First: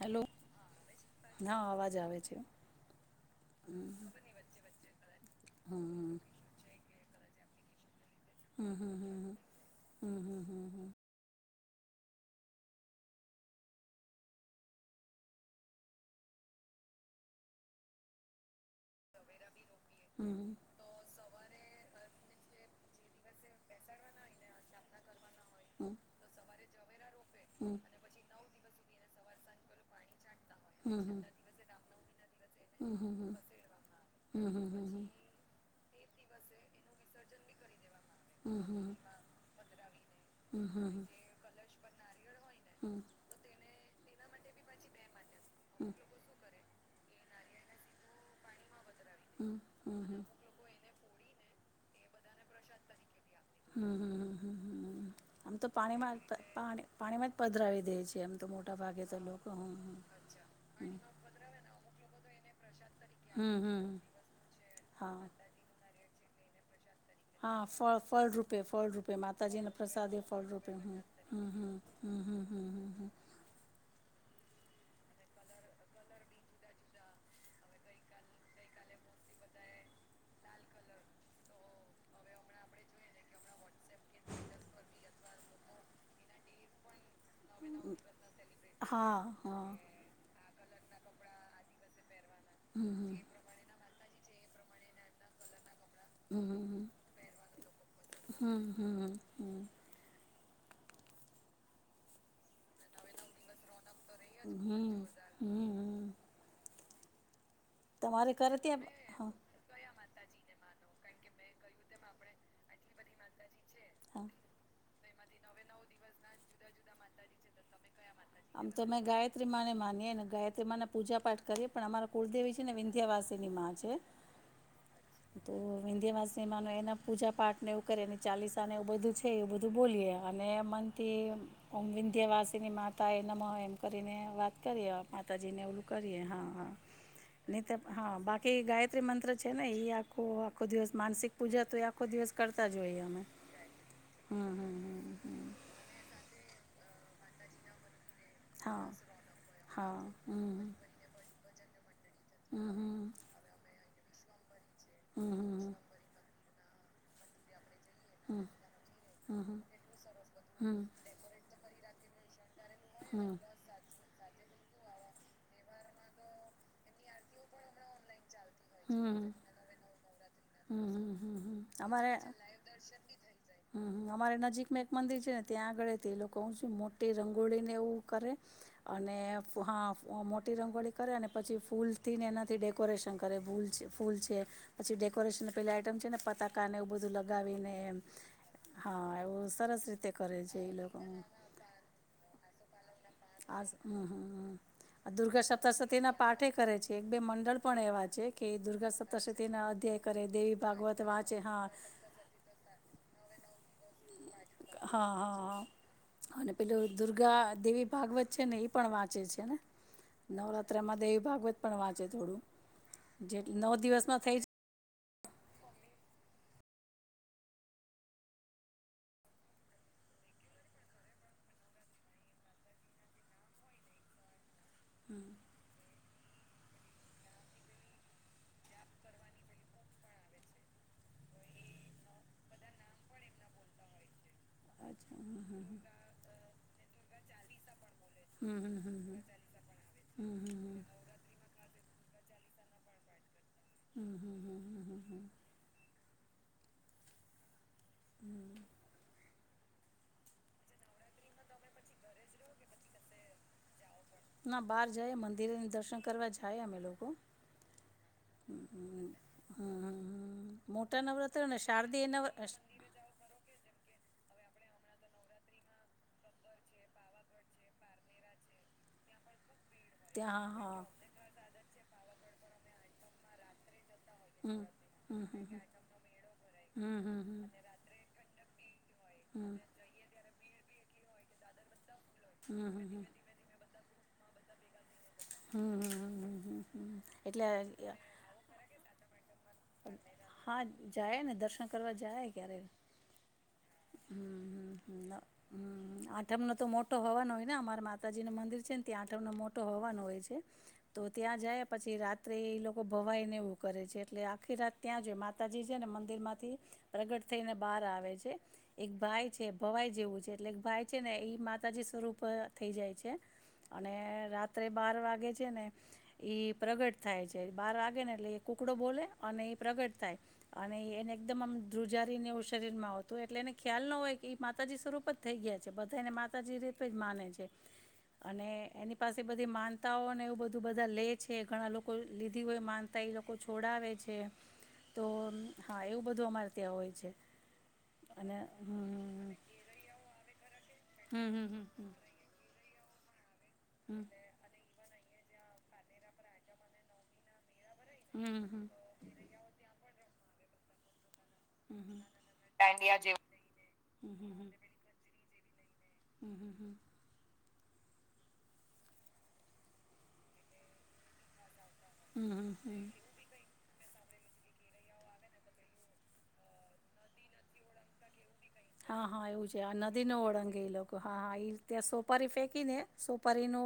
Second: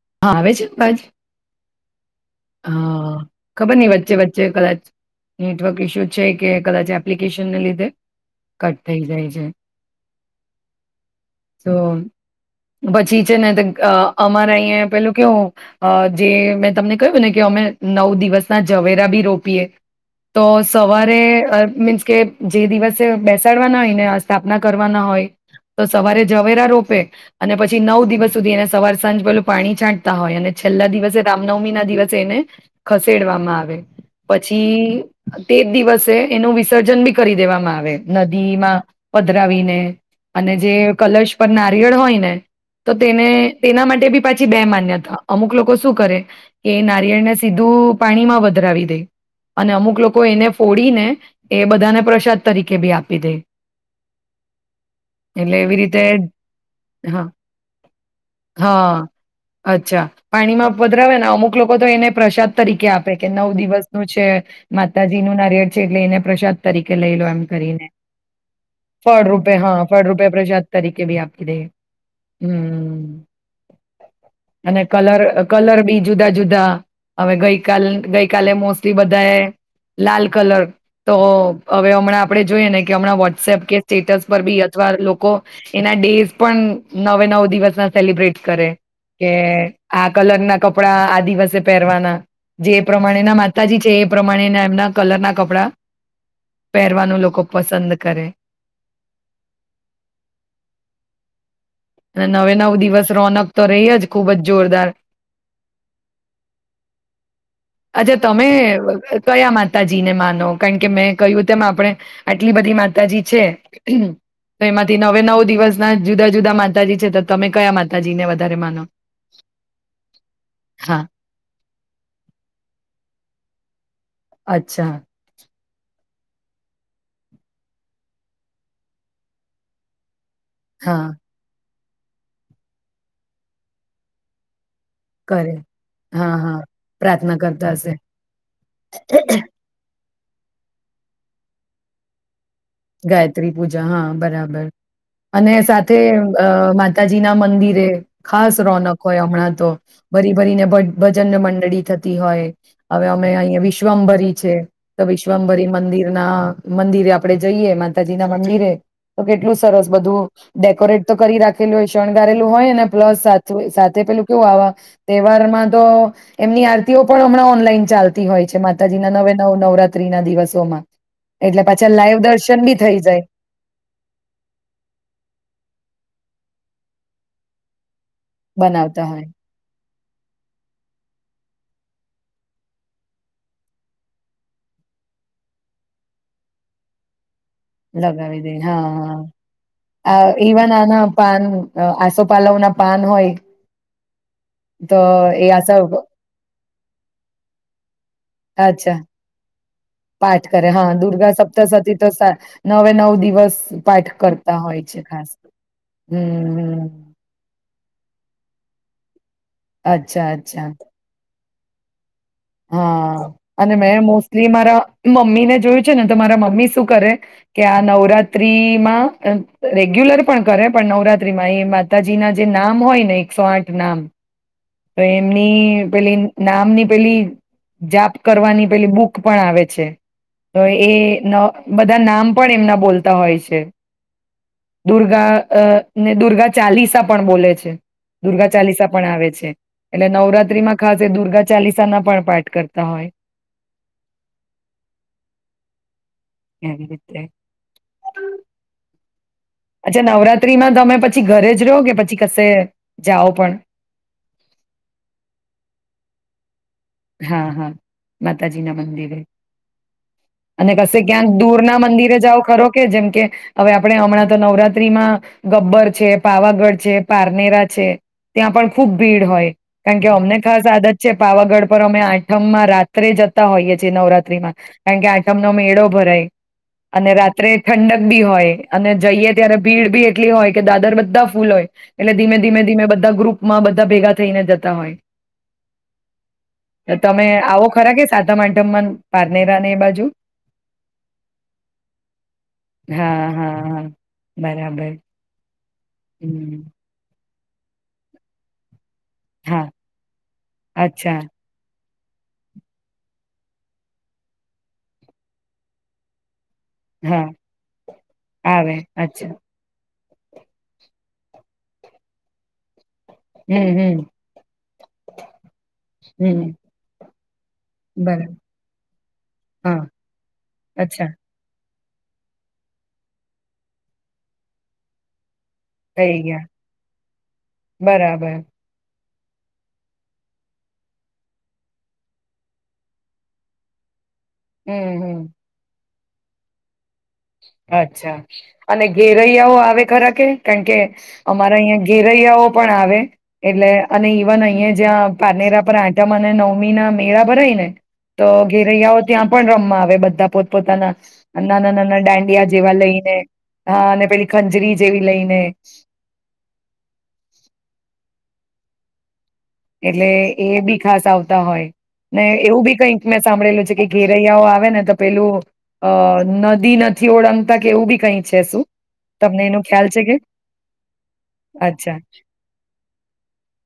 Hello આવે છે અવાજ? હા અવાજ આવે છે હઅ ખબર નઈ વચ્ચે વચ્ચે કદાચ નેટવર્ક ઇસ્યુ હમ છે કે કદાચ એપ્લી કેશનને લીધે કટ થઈ જાય હં, છે હં, હં, હં. તો પછી છે ને તે અ અમારે અઈયે પેલું કેવું અ જે મેં તમને કહ્યું ને કે અમે નવ દિવસના જવેરા બી રોપીએ તો હમ સવારે અ મીન્સ કે જે દિવસે બેસાડવાના હોય ને અ સ્થાપના કરવાના હોય તો હમ સવારે જવેરા રો તે... અને પછી નવ દિવસ સુધી એને સવાર સાંજ ભલે... પાણી છાંટતા હોય અને... છેલ્લા દિવસે રામનવમી ના દિવ શેને. ખસેડવામાં આવે હમ હમ પછી તે... દિવસે એનું વિસર્જન બી કરી દેવામાં આવે. હમ નદીમાં પધરાવીને અને હમ જે કલશ પર ના... નારિયળ હોય ને... તો તેને... તેના માટે બી... પછી બે માન્યતા... અમુક લોકો શું કરે... એ નારિયળને સીધું પાણીમાં વધરાવી દે. અને અમુક લોકો એને ફોડીને... એ બધાને પ્રસાદ તરીકે બી આપી દે. હમ, એટલે આમ તો એવી રીતે પાણીમાં હા પાણીમાં જ પધરાવી દે છે આમ તો મોટા હા ભાગે તો. લોકો હ હમ હમ અચ્છા, પાણીમાં હમ પધરાવે નુ અમુક લોકો તો એને પ્રસાદ તરીકે આપે કે નવ દિવસ હમ નું છે, માતાજી હા નું નારિયેળ છે એટલે એને પ્રશાદ તરીક હા ફળ ફળ રૂપે ફળ રૂપે ફળરૂપે માતાજીના હા પ્રસાદ એ ફળરૂપે ફળ પ્રસાદ રૂપે, હમ તરીકે બી આપી હમ દે હમ હમ હમ હમ હમ. અને કલર કલર બી જુદા જુદા, હવે ગઈકાલ ગઈકાલે મોસ્ટલી બધાએ લાલ કલર તો હવે હમણાં આપડે જોઈએ ને કે હમણાં વોટ્સએપ કે સ્ટેટસ પર બી અથવા લોકો એના ડેઝ પણ... નવે નવ દિવસ ના સેલિબ્રેટ કરે. હા કે હા આ કલર... ના કપડા આ દિવસે પહેરવાના... જે પ્રમાણેના માતાજી છે એ... પ્રમાણેના એમના કલર ના કપડા... હમ હમ કરે હમ હમ હમ. અને નવે નવ દિવસ રોનક... તો રેય જ. ખૂબ જ જોરદાર હમ હમ હમ. અચ્છા, તમારે તમે ઘરે ત્યાં હા કયા માતાજી... ને માનો કારણ કે મેં કહ્યું તેમ આપણે આટલી બધી માતાજી છે. હ હા તો એમજ... તે નવે નવ દિવસના જુદા જુદા માતાજી છે. તો તમે કયા માતાજીને? વધારે આમ તો માનો અમે ગાયત્રી માને માનીએ ને ગાયત્રી માંને હા પૂજા પાઠ કરીએ પણ અમારા કુલદેવી છે ને વિંધ્યાવાસી ની માં છે. અચ્છા. તો વિંધ્યાવાસી મા એના પૂજા પાઠ ને એવું કરીએ ને ચાલીસા ને એવું બધું છે એવું બધું બોલીએ. અને હા મનથી એમ ઓમ વિંધ્યવાસીની માતાએ નમો એમ કરીને વાત કરીયે માતાજી કરે ને એવું કરીએ, હા હા પ્રાર્થના કરતા નહિતર હશે હા, બાકી ગાયત્રી મંત્ર છે ને ઈ આ આ આખો દિવસ માનસિક પૂજા તો આખો દિવસ કરતા જ હોઈએ અમે ગાયત્રી પૂજા હા, હમ બરાબર, હમ હમ હમ અને સાથે અ મ તાજી ના મંદિરે ખાસ હા રોનક હોય હમણાં તો. હા ભરી ભરીને હમ ભજનને મંડ રેડી થત તિ હોય. હમ હવે અમે અહંયા વિશ વ્મભરી છે. તો હમ વિશ્વમભરી હમ મંદિર ના મંદિરે આપરે જઈએ માતાજી ના હમ મંદિરે તો કેટલું હમ સરસ બધું હમ ડેકોરેટ તો કરી રાખેલું હોય. સંગાળેલ હોયને પ્લસ હમ સતવે સાથે પેલું તો આવા તહેવારમાં તો એમની આરતીઓ પણ હમણાં ઓનલાઈન ચાલ તી હોય છે હમ હમ માતાજીના નવે હમ નવ નવરાત્રીના દિવસ. [unintelligible] એટલે પાછા લાઈવ દર હમ્મ અમારે નજીકમાં એક મંદિર છે ને ત્યાં આગળ તે લોક કોવ સુ મોટી રંગોળીને એવું. કરે બનાવતા અને હોય હા ફ મોટી રંગોળી કરેને પછી ફૂલથી ને એનાથી ડેકોરેશન કરે [unintelligible] ફૂલ છે પછી કોરેશન પેલા આઈટમ છેને પતાકા ને એવું બઘું લ લગાવી દે હા, એવું સરસ રીતે આ કરે છે ઈવન એ લોકો આના પાન આસોપલાવના આ તો હા, દુર્ગા એ આસ સપ્તાસતીના પાઠ એ કરે છે. એક બે મંડળ પણ એવાજ. અચ્છા, પાઠ દેવી કરે હા ભાગવત દુર્ગા વાંચે હા સપ્તાસતી તો સ નવે નવ દિવસ પાઠ કર. હા, હા, હા અને હમ પેલું દુર્ગા દેવી ભાગવત છે ને એ પણ વાંચે છે. અચ્છા અચ્છા નવરાત્રામાં દેવી ભાગવત પણ વાત હા, અને મેં દિવસમાં થઈ જ મોસ્ટલી મારા મમ્મી ને જોયું છે ને તો મારા મમ્મી શું કરે કે આ નવરાત્રી માં રેગ્યુલર પણ કરે પણ નવરાત્રીમાં એ માતાજીના જે નામ હોય ને એકસો આઠ નામ તો એમની પેલી નામની પેલી જાપ કરવાની પેલી બુક પણ આવે છે તો એ ન બધા નામ પણ એમના બોલતા હોય છે. દુર્ગા અ ને દુર્ગા ચાલીસા પણ બોલે છે. દુર્ગા ચાલીસા પણ આવે છે. એટલે નવરાત્રીમાં ખાસ એ દુર્ગા ચાલીસાના પણ પાઠ કરતા હોય. હમ, હમ, હમ, હમ, હમ હ. [unintelligible] [inaudible] અચ્છા નવરાત્રીમાં તમે પછી ઘરે જ રહો કે પછી કશે જાઓ પણ ના બહાર જાય મંદિરેને દર્શન કરવા જાય અમે લોકો હા હા માતાજી હમ ના હમ હમ મંદિરે હમ હમ અને કશે મોટા ક્યાંક નવરાત્ર ને દૂર ના શારદીય મંદિરે નવ જાઓ ખરો કે જેમ કે હવે આપણે હમણાં તો નવરાત્રીમાં ગબ્બર છે પાવાગઢ છે પારનેરા છે ત્યાં પણ ખુબ ભીડ હોય. કારણ કે અમને ત્યાં હા ખાસ હા આદત છે પાવાગઢ અમે આઠમમાં રાત્રે જતા હોઈએ નવરાત્રીમાં હમ કારણ કે હમ હમ આઠમનો મેળો ભરાય હમ હમ અને હમ હમ રાત્રે ઠંડક બી હોય. અને જઈએ ત્યારે ભીડ બી એટલી હોય. કે દાદર બધા ફૂલ હોય. એટલે ધીમે હમ હમ ધીમે હમ ધીમે બધા હમ ગ્રુપમાં બધા ભેગા થઈને જતા હોય. હમ, હમ, હમ, હમ, હમ. તો તમે એટલે આવો ખરા કે સાતમ આઠમમાં પારનેરા ને એ બાજુ હા જાય ને દર્શન કરવા જાય ક્યારે હા હા હ હમ બરાબર. હમ આઠમનો હમ તો મોટો હવન હોય. અમાર માતાજી નું મંદિર છે. ત્યાં આઠમનો મોટો હા હવન હોય. તો અચ્છા ત્યાં જે પછી રાત્રે એ લોકો ભવાઈને એવું કરે છે એટલે આખી રાત ત્યાં જોઈ માતાજી છે ને મંદિર માંથી પ્રગટ હા થઈને બહાર આવે છે આવે એક ભાઈ અચ્છા છે ભવાઈ જેવું એટલે ભાઈ છે ને એ માતાજી સ્વરૂપ થઈ જાય છે. કે, હમ હમ અને રાત બાર વા ગે છે ને હમ એ પ્રગટ થાય છે બાર વાગે ને એટલે બરાબર એ કુકડો બોલે અને એ હા પ્રગટ થાય, અને અચ્છા એને એકદમ આમ ધ્રુવજારીને એવું શરીરમાં આવતું એટલે એને ખ્યાલ ન હોય કે એ માતાજી સ્વરૂપ જ થઈ ગયા છે. બધાને થઈ ગયા માતાજી રીતે જ માને છે, બરાબર અને એની પાસે બધી માન તાઓને એવું બધું બધા લે છે ઘણા લોકો લીધી હોય માનતા એ લોકો છોડાવે છે. હમ તો હમ હા એવું બધું અમારે ત્યાં હોય છે. અચ્છા, અને અને હમ ઘેરૈયાઓ આવે ખરા કે? કારણ કે હમ અમારા હમ અહં હમ ઘેરૈયાઓ પણ આવે. એટલે હમ અને ઇવન અહીંયા જ્યાં પાનેરા પર આટમ અને નવમી ના મેળા ભરાય ને. હમ હમ હમ તો હમ હમ ઘેરૈયાઓ ત્યાં પણ રમવા આવે બધા. પોતપ પોતાના. ના ના હમ ના હમ ડાન્ ડિયા જેવા લઈને હા અને પેલી હમ હમ ખંજરી જેવી લઈને. [unintelligible] હમ હમ હમ. [inaudible] એટલે એ બી ખાસ આવતા હોય. ને હમ હમ એવું બી હમ કઈક મેં સાંભળેલું છે કે ઘેરૈયાઓ આવે ને તો પેલું અ નદી નથી ઓળંગતા કેવું બી કઈ છે શું? હા હા તમને એવું છે એનો ખ્યાલ નદી ન કે? ઓળંગે એ લોકો હા હા એ ત્યાં અચ્છા સોપારી ફેંકી ને સોપારી ન ઓ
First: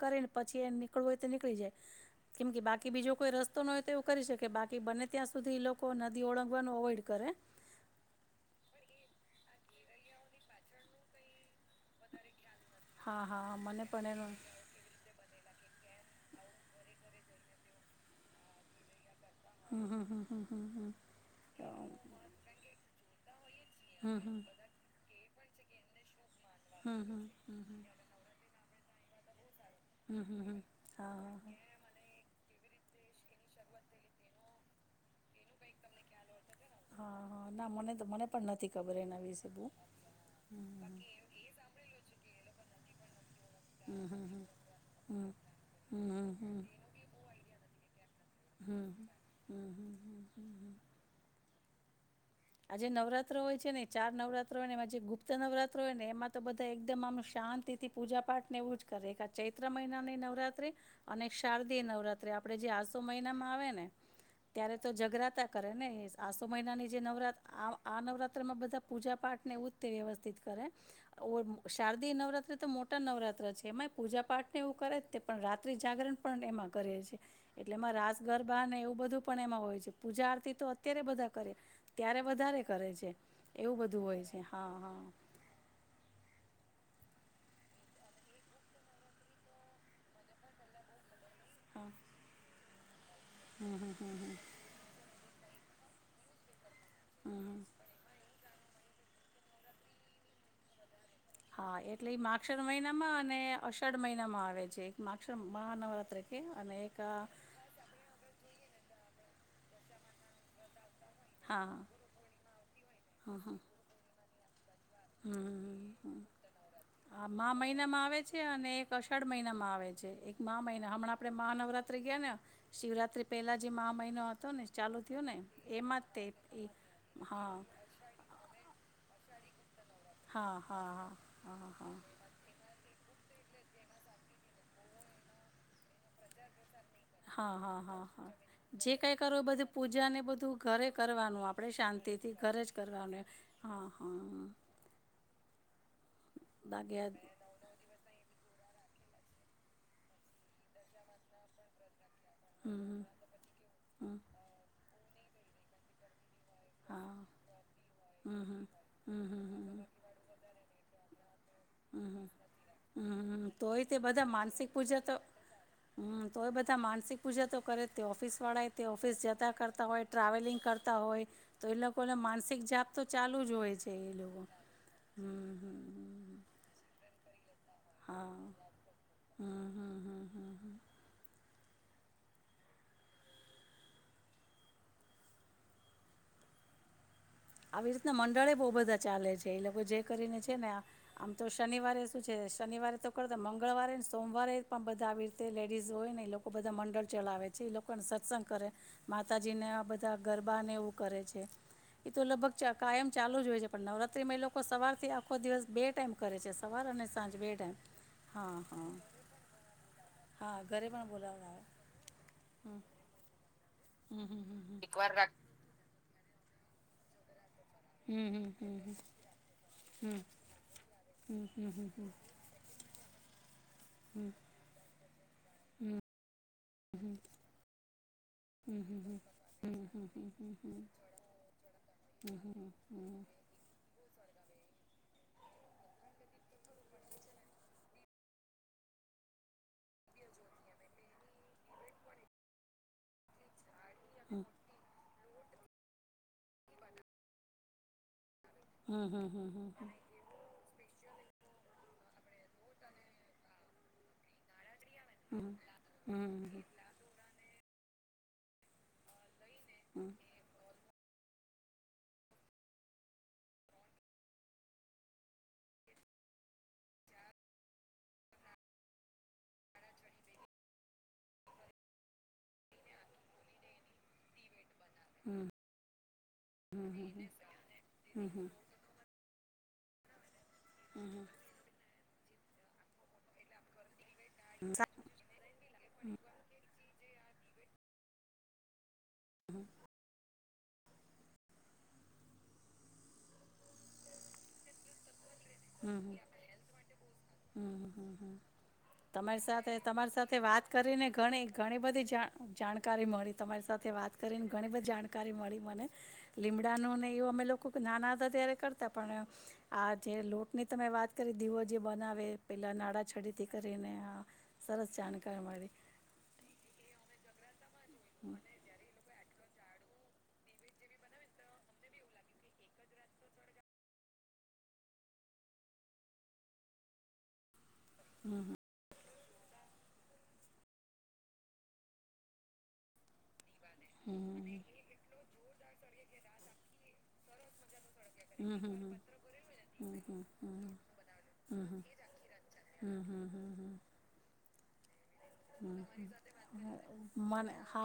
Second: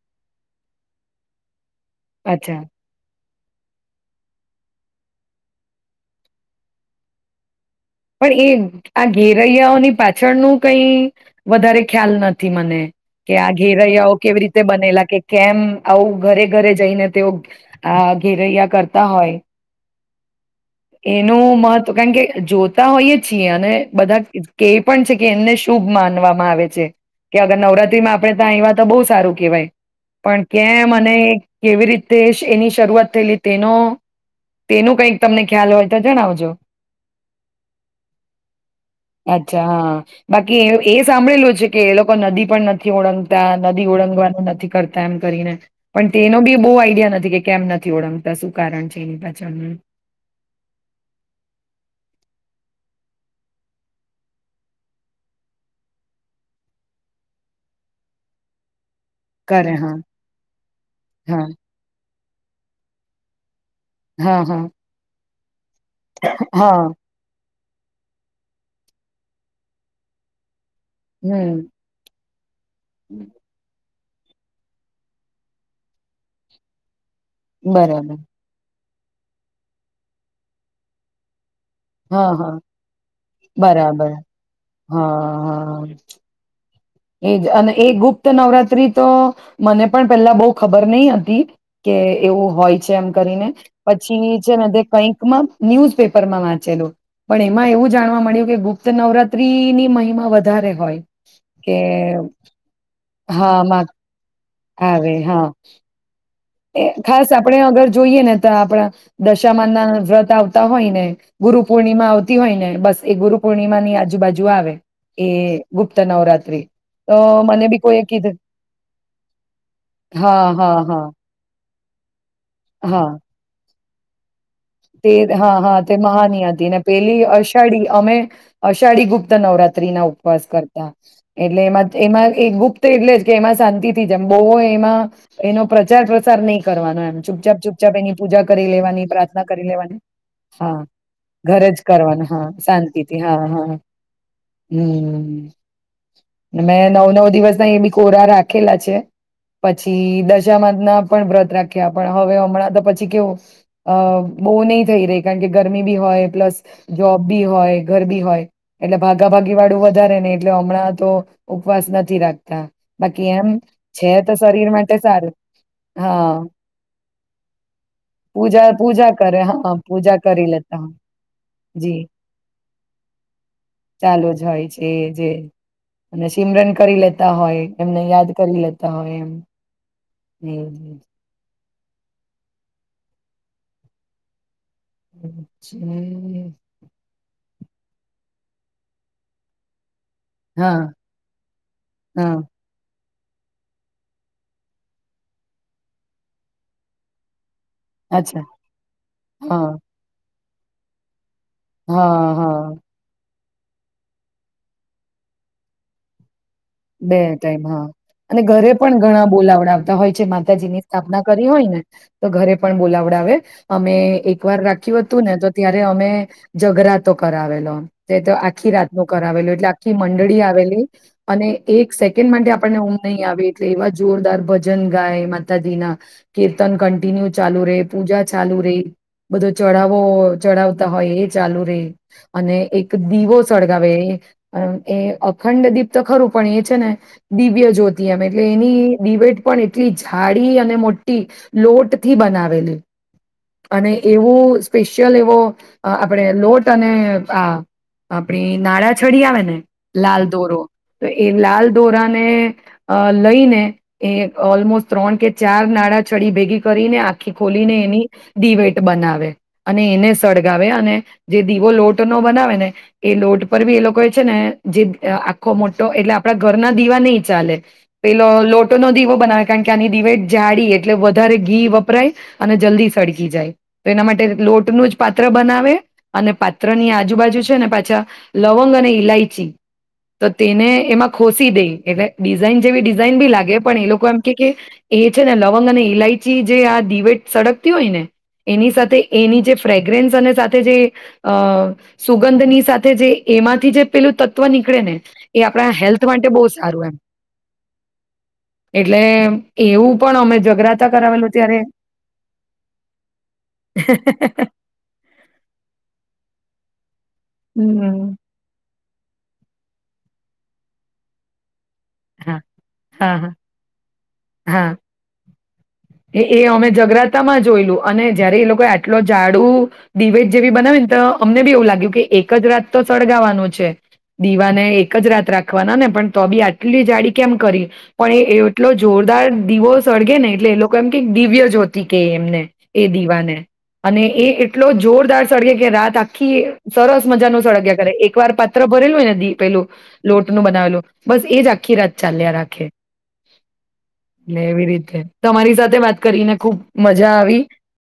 કરે પછ એ નીકળવ હોય તો નીળી જાય કેમ કે અચ્છા બાકી બીજો કોઈ રસ્તો હોય તો એવું કરી શકે બાકી બને ત્યાં સુધી એ લોકો નદી ઓળંગવાનું અવોઈડ કરે. પણ એ આ ઘેરૈયાઓની પાછળનું કઈ વધારે ખ્યાલ નથી મને, હા કે આ હા મને પણ ઘેરૈયાઓ એનો કેવી રીતે બનેલા કે કેમ આવું ઘરે ઘરે જઈને તેઓ આ ઘેરૈયા કરતા હોય. હમ હમ હમ હમ હમ એનું મહત્વ કારણ કે જો હોય છીએ અને બધા હમ હમ કે પણ છે કે એમને શુભ માનવા. મા આવે છે હમ હમ હમ કે અગર હમ નવરાત્રી માં આપણે ત્યાં આયવા તો બહુ સારું કેવાય. હમ હમ પણ હમ કે હા મને હા કેવી રીતે એની શરૂઆત થયેલી તેનો તેનું કઈક તમને ખ્યાલ હોય તો જણાવજો. હા હા ના મને તો મને પણ નથી ખબર એના વિશે અચ્છા બહુ હા બાકી હમ હમ એ સાંભળેલું છે કે એ લોકો નદી પણ નથી ઓળંગતા નદી હમ હમ ઓળંગવાનું નથી કરતા એમ હમ કરીને હમ પણ હમ તેનો હમ બી બહુ આઈડિયા નથી કે કેમ નથી ઓળંગતા શું કારણ હમ છે એની હમ પાછળનું. હમ હમ આજે નવરાત્ર હોય છે ને ચાર નવરાત્રો હોય એ જે ગુપ્ત નવરાત્ર હોય ને એમાં તો બધા એકદમ આમ શાંતિ થી પૂજા પાઠ નેવું કરે ચૈત્ર કરે હા મહિનાની નવરાત્રી અને હા શારદીય નવરાત્રી આપડે જે આસો મહિનામાં આવે ને હા હા ત્યારે તો જગરાતા કરે ને એ આસો હા મહિનાની જે નવરાત્ર આ નવરાત્રમાં બધા પૂજા પાઠ ને એવું જ તે વ્યવસ્થિત કરે. ઓ હમ શારદીય નવરાત્રી તો મોટા નવરાત્ર છે એમાં પૂજા પાઠ ને એવું કરે તે પણ રાત્રિ જાગરણ પણ એમાં કરેએ છેએ. એટલેમાં બરાબર રાજસ ગરબા ને એવું બધું પણ એમાં હોય છે પૂજા આરતી તો અત્યારે બધા કરે ત્યારે હા હા વધારે કરે છે એવું બધું બરાબર હોય છે હા હા. એજ અને એ ગુપ્ત નવરાત્રી તો મને પણ પેલા બહુ ખબર નહ હ તી હા કે એવું હોય. છે એમ કરીને હમ હમ હમ પછી હમ છેને તે કઈક ન્યૂઝપેપરમાં વાંચેલું પણ હમ હમ એમાં એવું જાણવા મળ્યું કે ગુપ્ત નવરાત્રીની મહિમા વધારે હોય. હા કે એટલે માક્ષર મહિનામાં અને હા માં અષાઢ મહિનામાં આવે છે. છે માક્ષર મહા નવરાત્રે એ ખાસ આપડે અગર જોઈએ ને તો આપણા દશામાન ના વ્રત આવતા હોય ને ગુરુ હા પૂર્ણિમા આવતી હોય ને બસ એ ગુરુ પૂર્ણિમાની આજુબાજુ [unintelligible] આ આવે. એ ગુપ્ત હમ્મ નવરાત્રી તો આ મને બી કોઈએ મહિનામાં આવે કીધું છે અને એક અષાઢ મહિનામાં આવે છે એક હા હા મહિના હા હમણાં આપડ મહાનવરાત્રિ ગિયા ને હા શિવરાત્રી પહેલા જે માહા મહિનો હતો ને ચાલુ તે થયો ને હા હા તે એમાં જ મહાની હતી એ ને પેલી હા અષાઢી અમે અષાઢી ગુપ્ત નવરાત્ર [unintelligible] ના ઉપવાસ હા હા કરતા હા એટલે હા એમાં હા એમાં ગુપ્ત એટલે જ કે એમાં શાંતિ થી જમવું બો એમાં એનો પ્રચાર પ્રસાર નહી. કરવામ હા ચૂપચાપ હા ચૂપચાપ હા એની હા પૂજા કરી જે લેવાની કઈ પ્રાથ કરો ના એ કરી બધું લેવાની પૂજા ને બધું ઘરે કરવાનું આપણે ઘરે જ કરવાનું શાંતિથી હા ઘરે જ શાંતિથી કરવાનું હા હા હા હમ મેં નવ દાગ્યા નવ દિવસ ના એ બી કોરા રાખ રાખેલા છે, પછી દશામાદ ના પણ વ્રત રાખીએ આ પણ હવે હમણાં તો હમ પછી કેવું? અ હમ બહુ નહી થઈ રહી કારણ કે ગરમી બી હોય પ્લસ હા જોબ બી હોય, ઘર બી હમ હોય હમ એટલે હમ ભાગા હમ ભાગી વાળું વધારે ને એટલે હમણાં તો ઉપવાસ નથી રાખતા બાકી હ એમ તોય તે છે બધા તો માનસિક શરીર માટે પૂજા તો સારું હું હા તોય બધા માનસિક પૂજા તો કરે તે ઓફિસ વાળા પૂજા એ તે પૂજા ઓફિસ કરે જતાં હા કરતાં હોય પૂજા કરી ટ્રાવેલિંગ લેતા કરતા હોય તો એ જી લોકોને માનસિક જાપ તો ચાલુ જ હોય છે એ ચાલુ લોકો જ હ હ મરન કરી લેતા હોય એમને યાદ કરી લેતા હોય એમ હમ હમ હમ હમ હમ [unintelligible] [unintelligible] આવી રીતના મંડળે બહુ બધા ચાલે છે. એ લોકો જે કરીને છે ને હા આમ તો શનિવારે શું છે હા શનિવારે તો કરતા મંગળવારે ને સોમવારે પણ બધા આવી રીતે લેડીઝ હોય ને એ લોકો બધા મંડળ ચલાવે. પછી એ લોકોને અચ્છા સત્સંગ કરે, માતાજીને હા આ બધા ગરબાને એવું કરે છે. એ તો હા લગભગ હા ચા કાયમ ચાલુ જ હોય. પણ નવરાત્રી માં એ લોકો સવારથી આખો દિવસ બે ટાઈમ કરે છે. સવાર અને બે સાંજ ટાઈમ હા. અને હા ઘરે હા પણ ઘણા બોલાવડાવતા હોય છે હા માતાજીની ઘરે પણ સ્થાપના કરી બોલાવડાવે હોય ને તો ઘરે પણ હમ બોલાવડાવે. અમે હમ એક હમ વાર હમ હમ રાખ્યું હતું ને તો ત્યારે અમે જઘરાતો કરાવેલો. તે તો આખી રાતનું કરાવેલું. એટલે આખી મંડળી આવેલી અને એક સેકન્ડ માટે આપણને ઊંઘ નહીં આવે. એટલે એવા જોરદાર ભજન ગાય માતાદીના કીર્તન કન્ટિન્યુ ચાલુ રે, પૂજા ચાલુ રે, બધો ચડાવો ચડાવતા હોય એ ચાલુ રે અને એક દીવો સળગાવે એ અ ખંડદીપ તો ખરું. પણ એ છે ને દિવ્ય જ્યોતિ આમ એટલે એની દિવેટ પણ એટલી જાડી અને મોટી લોટ થી બનાવેલી. અને એવો સ્પેશિયલ એવો અ આપણે લોટ અને આ આ આપણી નાળાછડી આવે ને લાલ દોરો. તો એ લાલ દોરાને લઈને એ ઓલમોસ્ટ ત્રણ કે ચાર નાળાછડી ભેગી કરીને આખી ખોલીને એની દિવેટ બનાવે. અને એને સળગાવે અને જે દીવો લોટ નો બનાવે ને એ લોટ પર બી એ લોકો એ છે ને જે આખો મોટ એટલે આપણા ઘરના દીવા નહી ચાલે. પેલો લોટ નો દીવો બનાવે કારણ કે આની દીવેટ જાડિ. એટલે વધારે ઘી વપરાય અને જલ્દી સળગી જાય. તો એના માટે લોટનું જ પાત્ર બનાવે અને પાત્ર ની આજુબાજુ છે ને પાછા લવંગ અને ઈલાયચી ત તેને એમાં ખોસી દઈ. એટલે ડિઝાઇન જેવી ડિઝાઇન બી લાગે પણ એ લોકો એમ એ છે ને લવંગ અને ઈલાયચી જે આ દિવેટ સડગતી હોય ને એની સાથે એની જે ફ્રેગ્રેન્સ અને સાથે જે અ સુગંધની સાથે જે એમાંથી જે પેલું તત્વ નીકળે ને? એ આપણા હેલ્થ માટે બહુ સારું એમ હમમ એટલે તમારી સાથે એવું તમારી પણ સાથે અમે વાત જગરાતા કરીને કરાવેલું ઘણી ત્યારે ઘણી બધી જાણકારી મળી તમારી સાથે વાત કરીને ઘણી બધી જાણકારી મળી મને લી. [inaudible] એવ અમે લોકો નાના હમ હતા ત્યારે પણ આ જે લોટ ની તમે વાત કરી દીવ જે બનાવે હા પહેલાં નાળં હા હા છડીથી કરીને આ હા સરસ જાણકાર મળે. એ અમે જગરાતા માં જોયલું. અને જયારે એ લોકો આટલો જ જાઝાડું દીવેટ જ જેવી બનાવી ને તો અમને બી એવું લાગ્યું કે એક જ રાત તો સળગાવાનું છે દીવાને એક જ રાત રાખવાના ને પણ તો બી આટલી જાડી કેમ કરી. પણ એ એટલો જોર. દાર દીવો સળગે ને એટલે એ લોકો મ કે દિવ્ય જોતી કે એમને એ દીવાને. અને એ હમ એટલો જોરદાર સળગે કે રાત આખી સરસ મજા ન સડગે ગ. એક વાર હમ પાત્ર હમ ભરેલું હોય પેલું હમ હમ લોટ ન બનાવેલું હમ બસ એજ આખી હમ હમ રાત ચાલ્યા રાખે હમ હમ હમ હમ. એટલે એવી રીતે. [unintelligible] વાત કરીને ખુબ મજા આવી. મને હા